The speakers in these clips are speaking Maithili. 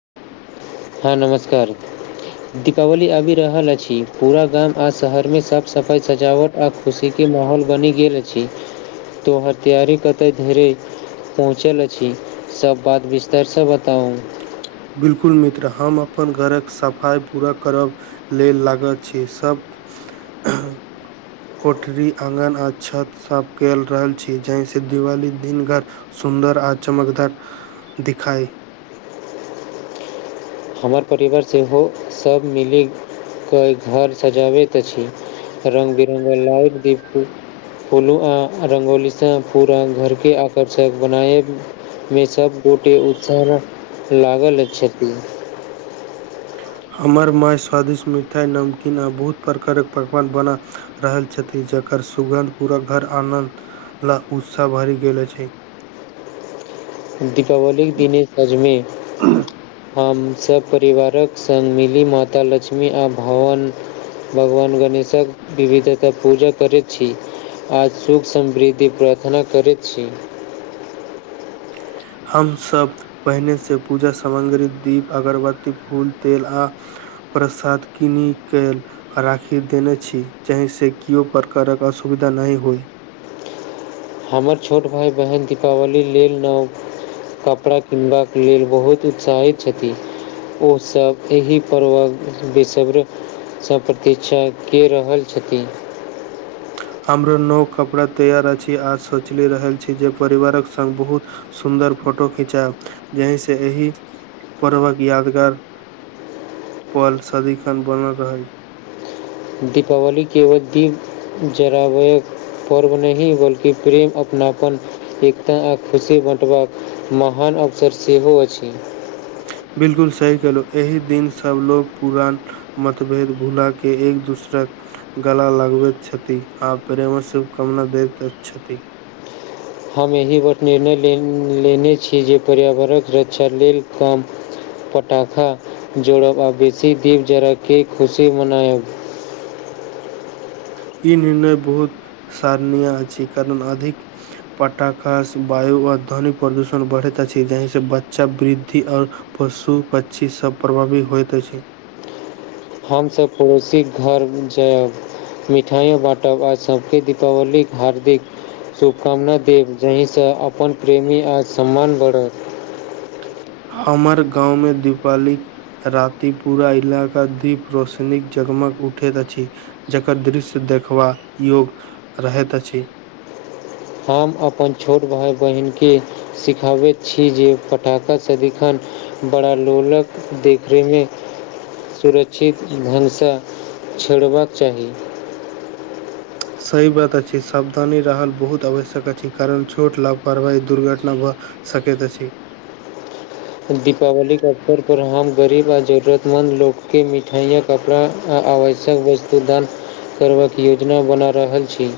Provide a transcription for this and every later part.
[inaudible] हँ नमस्कार दीपावली आबि रहल अछि पूरा गाम आ शहरमे साफ सफाइ सजावट आ खुशी की माहौल बनी गेल अछि तो हथियारी कत धरे पहुँचल अछि सब बात बिस्तारसँ बताउ बिल्कुल मित्र हम अपन घरक सफाइ पूरा करब लेल लागत छी सभ ह कोठरी आंगन आ छत सभ कल रहल छी जहिसँ दिवाली दिन भर सुन्दर आ चमकदार दिखाई हमर परिवार सेहो सभ मिली के घर सजाबैत अछि रंग बिरंग लाइट दीप उ फूलू आ रंगोलीसँ पूरा घरके आकर्षक बनाएब मे सब गोटे उत्साह लागल छथि हमर माय स्वादिष्ट मिठाइ नमकीन आ बहुत प्रकारक पकवान बना रहल छथि जकर सुगन्ध पूराक घर आनन्द ल उत्साह भरि गेल अछि दीपावलीके दिन सजमे हम सभ परिवारक संग मिली माता लक्ष्मी आ भावन भगवान गणेशक विविधता पूजा करैत छी आज सुख समृद्धि प्रार्थना करैत छी हमसभ पहिने से पूजा सामग्री दीप अगरबत्ती फूल तेल आ प्रसाद किनी के राखी देने छी जाहि से किओ प्रकारक असुविधा नहि होइ हमर छोट भाइ बहिन दीपावली लेल नाओ कपड़ा किनबाक लेल बहुत उत्साहित छथि ओ सब एहिह पर्व विस सँ प्रतीक्षा के रहल छथिन हमरो नव कपड़ा तैयार अछि आज सोचले रहल छी जे परिवारक संग बहुत सुन्दर फोटो खिंचाएब जहि से एहि पर्वक यादगार पल सदीखन बनल रहै दीपावलीके व भी जराय पर्व नही बल्कि प्रेम अपनापन एकता आ खुशी बँटबाक महान अवसर सेहो अछि बिलकुल सही केलहु एहि दिन सबलोग पुरान मतभेद भुला के एक दूसरक गला लगबैत छथि आ प्रेमक शुभकामना दैत छथि हम एहि बर निर्णय ले लेने छी जे पर्यावरण रक्षा लेल काम पटाखा जोड़ब आ बेसी दीप जरा क खुशी मनायब ई निर्णय बहुत सरनीयाह अछि कारण अधिक पटाख स वायु आ ध्वनि प्रदूषण बढ़ैत अछि जहहि से बच्चा वृद्धि आऔर पशु पक्षी सब प्रभावी होयइत अछि छै हमसभ पड़ोसीक घर जायब मिठाइयो बाँटब आ सबके दीपावली हार्दिक शुभकामना देब जाहिसँ अपन प्रेमी आ सम्मान बढ़त हमर गाँवमे दीपाली राति पूरा इलाका दीप रोशनीक जगमग उठैत अछि जकर दृश्य देखबा योग रहैत अछि हम अपन छोट भाइ बहिनके सिखाबैत छी जे पटखा सदिखन बड़ा लोलक देखेमे सुरक्षित ढनसँ छेड़बाक चाही सही बात अछि सावधानी रहल बहुत आवश्यक अछि कारण छोट लापरवाही दुर्घटना ब सकैत अछी दीपावलीके अवसर पर हम गरीब आओर जरूरतमन्द लोकके मिठाइयाँ कपड़ा आ आवश्यक वस्तु दान करबाक योजना बना रहल छी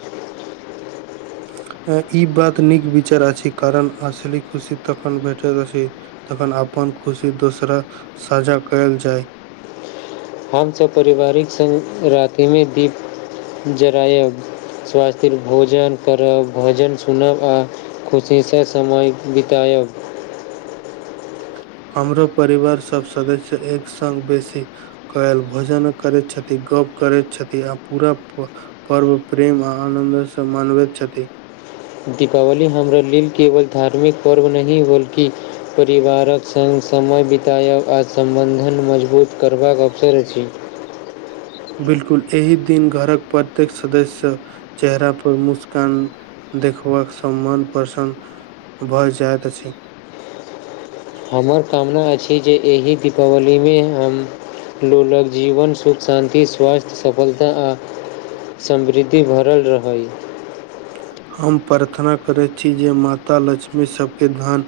ई बात नीक विचार अछि कारण असली खुशी तखन भेटैत अछि तखन अपन खुशी दोसरा साझा कयल जाय हमसब पारिवारिक सङ्ग रातिमे दीप जलायब स्वास्थ्य भोजन करब भजन सुनब आ खुशीसँ समय बितायब हमरो परिवार सब सदस्य एक संग बेसी कयल भोजन करै छथिन गप करैत छथिन आ पूरा पर्व प्रेम आ आनन्दसँ मनबैत छथि दीपावली हमरा लेल केवल धार्मिक पर्व नहि बल्कि परिवारक सङ्ग समय बितयब आ सम्बन्धन मजबूत करबाक अवसर अछि बिलकुल एहि दिन घरक प्रत्येक सदस्यसँ चेहरा पर मुस्कान देखबाक सम्मान प्रसन भऽ जायइत अछि हमर कामना अछि जे एहि दीपावलीमे हम लोकलक जीवन सुख शान्ति स्वास्थ्य सफलता आ समृद्धि भरल रहै हम प्रार्थना करैत छी जे माता लक्ष्मी सभके धन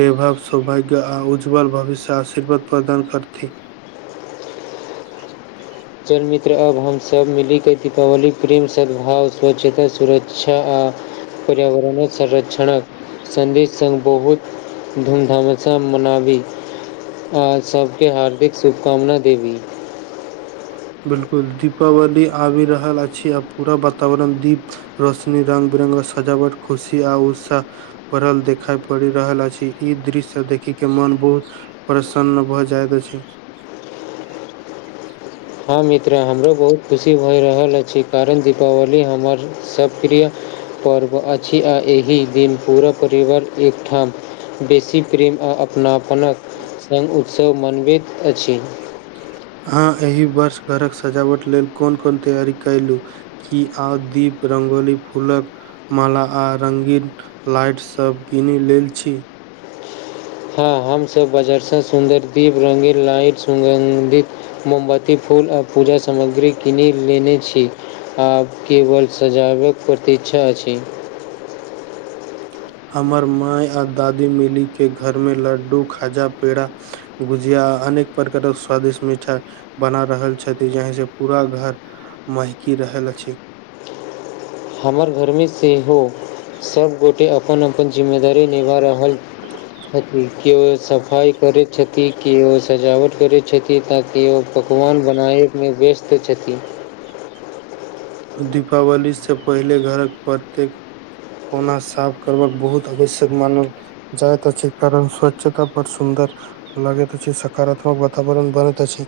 वैभाव सौभाग्य आ उज्ज्वल भविष्य आशीर्वाद प्रदान करती चल मित्र अब हमसभ मिलि कऽ दीपावली प्रेम सद्भाव स्वच्छता सुरक्षा आ पर्यावरणक संरक्षणक संदेश सङ्ग बहुत धूमधामसँ मनाबी आज सबके हार्दिक शुभकामना देबी बिलकुल दीपावली आबि रहल अछि आ पूरा वातावरण दीप रोशनी रंग बिरङ्गके सजावट खुशी आ उत्साह बढ़ल देखााय पड़ि रहल अछि इ दृश्य से देखिक के मन बहुत प्रसन्न भऽ जायत अछि हँ मित्रा हमरो बहुत खुशी भऽ रहल अछि कारण दीपावली हमर सबप्रिय पर्व अछि आ एहि दिन पूरा परिवार एकठाम बेसी प्रेम आ अपनापनक सङ्ग उत्सव मनबैत अछि अहाँ एहि वर्ष घरक सजावट लेल कोन कोन तैयारी कयलह क आ दीप रगोली फूल माला आ रङ्गन लाइट्सभ किनि लेल छी हँ हमस बजार से सुन्दर दीप रंगी लाइट सुगन्धि मोमबत्ती फूल आ पूजा सामग्री किनि लेने छ आब केवल सजाबक प्रतीक्षा अछ हमर माय आ दादी मिलीके घरमे लड्डू खाजा पेड़ गुजिया अनेक प्रकारक स्वादिष्ट मिठ बना रहल छथि जाहि से पूरा घर महकी रहल अछ हमर घरमे सेहो सभगोटे अपन अपन जिम्मेदारी निभा रह केओ सफाइ करै केओ सजावट रै छथि ताकि ओ पकवान बनायमे व्यस्त छथि दीपावलीसँ पहिले घरक प्रत्ये कहना साफ करबाकक बहुत आवश्यक मान जाए त छै कारण स्वच्छता पर सुन्द लगेैत अछि सकारात्मक वातावरण बनैत अछ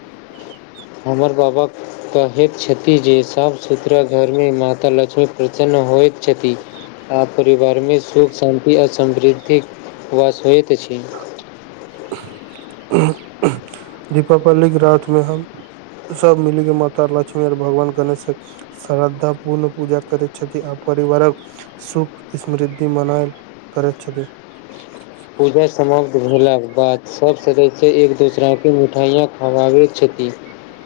हमर बाबाक कह छथि जे साफ सुथरा घरमे मता लक्ष्मी प्रसन्न होइ छथ आ परिवार मे सुख शान्ति आ समृद्धिक वास होइत अछ दीपावलीे रथमे ह सब मिली के माता लक्ष्मी आर भगवान गणे श्रद्धा पूर्ण पूजा करै छथि आ परिवार सुख समृद्धि मनायल करैत छथि पूजा समाप्त भेलाक बाद सब सदस्य एक दोसरा के मिठाइयाँ खवाबे छथ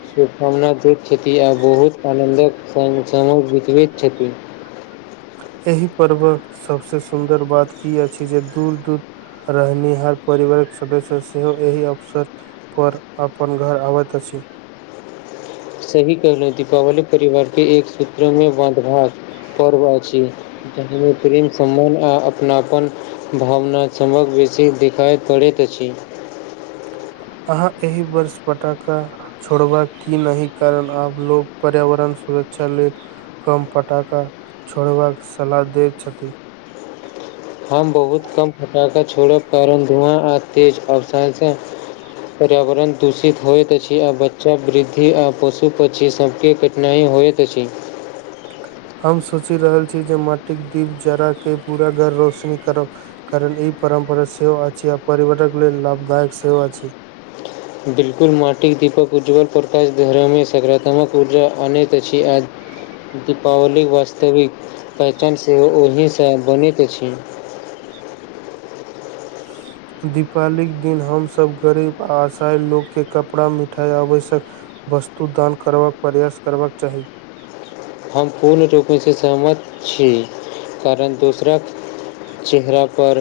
शुभकामना दैत छथिन आ बहुत आनन्दक संग समय बितबैत छथ एहि पर्वक सभसँ सुन्दर बात ई अछि जे दूध दू रहनि हर परिवारक सदस्य सेहो एहि अवस पर अपन घर अबैत अछ सही कहलहु दीपावली परिवार के एक सूत्र में बंधभाक पर्व अछ जखने प्रेम सम्मान आ अपनाप भावना सभक बेसी देखाइ पड़ैत अछ अहाँ एहि बर्ष पटाक छोड़बा की नहि कारण आब लोग पर्यावरण सुरक्षा ले कम पटाखा छोड़बाक सलाह दैत छथि हम बहुत कम फटााका छोड़ब कारण धुआँ आ तेज अवसानस पर्यावरण दूषित होइत अछि आ बच्चा वृद्धि आ पशु पक्षी सबक नहि होए तऽ छ हम सोचि रहल छी जे माटिक दीप जराके पूरा घर रोशनी कर कारण ई परम्परा सेहो अछि आ परिवारक लेल लाभदायक सेहो अछ बिल्कुल माटिक दीपक उज्ज्वल प्रकाश धरामे सकारात्मक ऊर्जा अनैत अछि दीपावली वास्तविक पहचान सेहो ओहिसँ बनैत अछ दीपावालीके दिन हमसभ गरीब आ असााय लोककेँ कपड़ा मिठाइ आबैश्य वस्तु दान करबाक प्रयास करबाक चाह हम पूर्ण रुप एहिसँ सहमत छी कारण दोसर चेहरा पर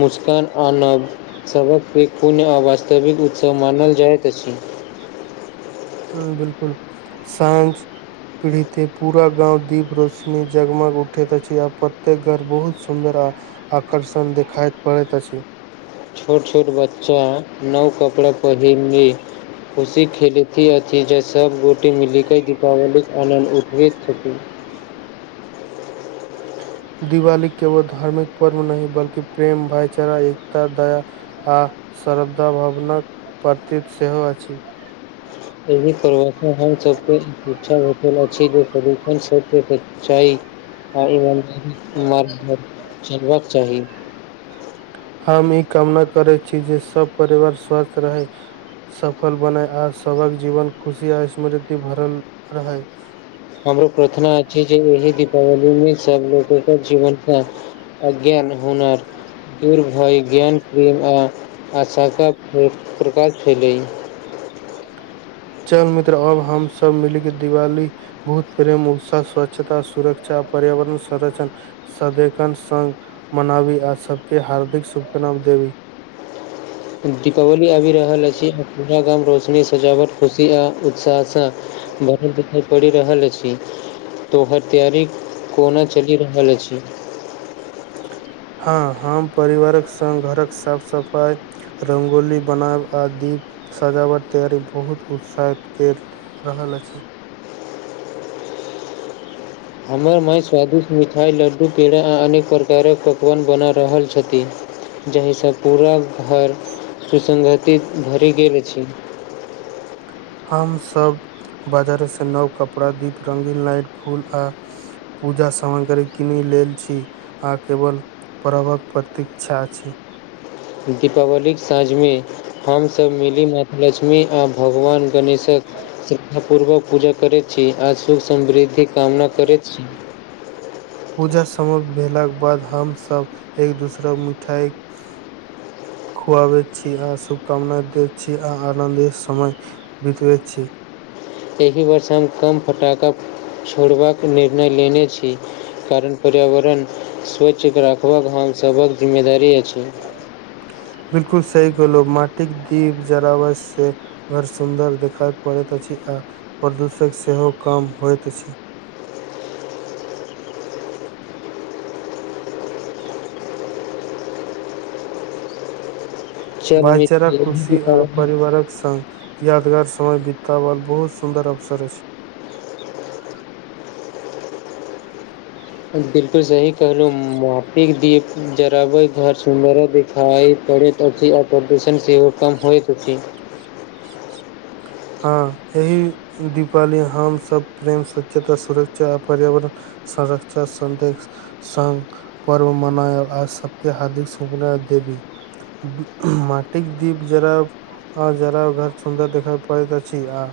मुस्कान आन सक प पुन आ वास्तविक उतसव मानल जायत छ ह बिलकुल साँ पीड़ीते पूरा गांव दीप रोशनी जगमग उठैत अछि आ प्रत्येक घर बहुत सुंदर आकर्षण देखााय पड़ैत अछ छोट छोट बच्चा नव कपड़ा पहिरन खुशी खेलथी अथी ज सब गोटी मिली कई दीपावली आनन्द उठबी छथ दिवाली केवल धार्मिक पर्व नही बल्कि प्रेम भाईचारा एकता दय आ श्रद्धा भवनक प्रतीत सेहो अछ एहि करब हम सबके इच्छा भेटल अछि जे प्रदूषण सबक चाही आ चलबाक चाही हम ई कामना करै छी जे सभ परिवार स्वस्थ रह सफल बनेय आ सबक जीवन खुशी आ स्मृति भरल है हमर प्रार्थना अछि जे एहि दीपावलीमे सब लोकके जीवनस अगेन हुन दूर भय ज्ञान प्रेम आ आशाका प्रकाश भेल चल मित्र अब हमसभ मिली के दिवाल भूत प्रेम उत्साह स्वच्छता सुरक्षा पर्यावरण संर्ष सदेखन सग मनावी आ सबके हार्दिक शुभकामना देव दीपावली आबि रहल अछि पूरा गाम रोशनी सजावट खुशी आ उत्साहस बढ़त दिखाइ पड़ि रहल अछ तोहर तैयारी कोना चलि रहल अछ हँ हम परिवारक संगङ्ग घरक साफ सफा र्गोली बनाब आ दीप सजावट तैयारी बहुत उत्साहित क रहल अछ हमर माँ स्वादिष्ट मिठाइ लड्डू पेड़ा आ अनेक प्रकारक पकवान बना रहल छथ जाहिसँ पूरा घर सुसगति भरि गेल अछ हमसभ बाजारेसँ नव कपड़ा दीप रंगीन लाइट फूल पूजा सामग्री किनि लेल छी आ केव पबक प्रतीक्षा अछ दीपावलीके साँझ हमसभ मिली माता लक्ष्मी आ भगवान गणेश श्रद्धा पूर्वक पूजा करै छी आ सु समृद्धि कामना करैत छी पूजा समाप्त भेलाक बाद हमसभ एक दोसराक मिठा खुआब छी आ शुभकामना दे छी आ आनन्दे सम बत प छ एहि वर्ष हम कम फटाका छोड़बाक निर्णय लेने छ कारण पर्यावरण स्वच्छ राखबाक हमसभक जिम्मेदारी अछ बिलकुल सही कहलो माटिके दीप जरावर स घर सुन्दर देखाय पड़ैत अछि आ प्रदूषक सेहो कम होइत अछ चल भाइचारा मित्र एहि खुशी आ दीपावली परिवार यादगार समय बीतता वाल बहुत सुंदर अवसर अछ बिलकुल सही कहिलहुँ महफिक दी जरावर घर सुन्दर देखाइ पड़ैत अछि आओ प्रदूषण सेहो कम होइत अछ हँ एह दीपावली हमसभ प्रेम स्वच्छता सुरक्षा आपर्यावरण संरक्षा सन्दे सग पर्व मनायल आ सबके हार्दिक सुभ दे माटिक दीप जरा जरा घर सुन्दर देख करैत छी अ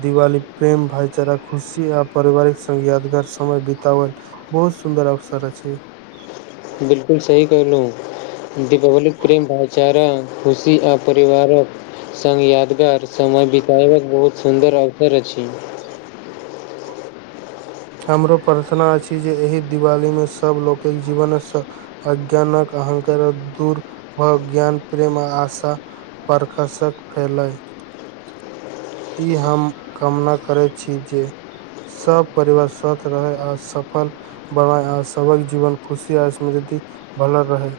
दिवाली प्रेम भाईचारा खुशी आ परिवारिक संग यादगार समय बताव बहुत सुन्दर अवसर छै बिलकु सही कहल दीपावली प्रेम भाईचारा खुशी आ परिवार संग यादगार समय बितयबाक बहुत सुन्दर अवसर अछ हमरो प्रार्थना अछि जे एहि दिवालीमे सभ लोकिक जीव अज्ञानक अहंकार दूर भ ज्ञान प्रेम आ आश प्रखसक फैल ई हम कामना करैत छी ज सब परिवार स्वस्थ रहै आओर सफ बनाय आ सबक जीवन खुशी आ स्मृति भल रह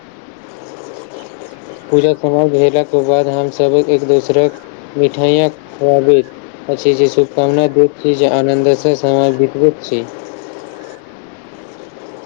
पूजा समय भेलाे बाद हम सब एक दोसराक मिठाइया खुआब अ जे शुभकामना द छी जे आनन्दसँ समाज बितब छ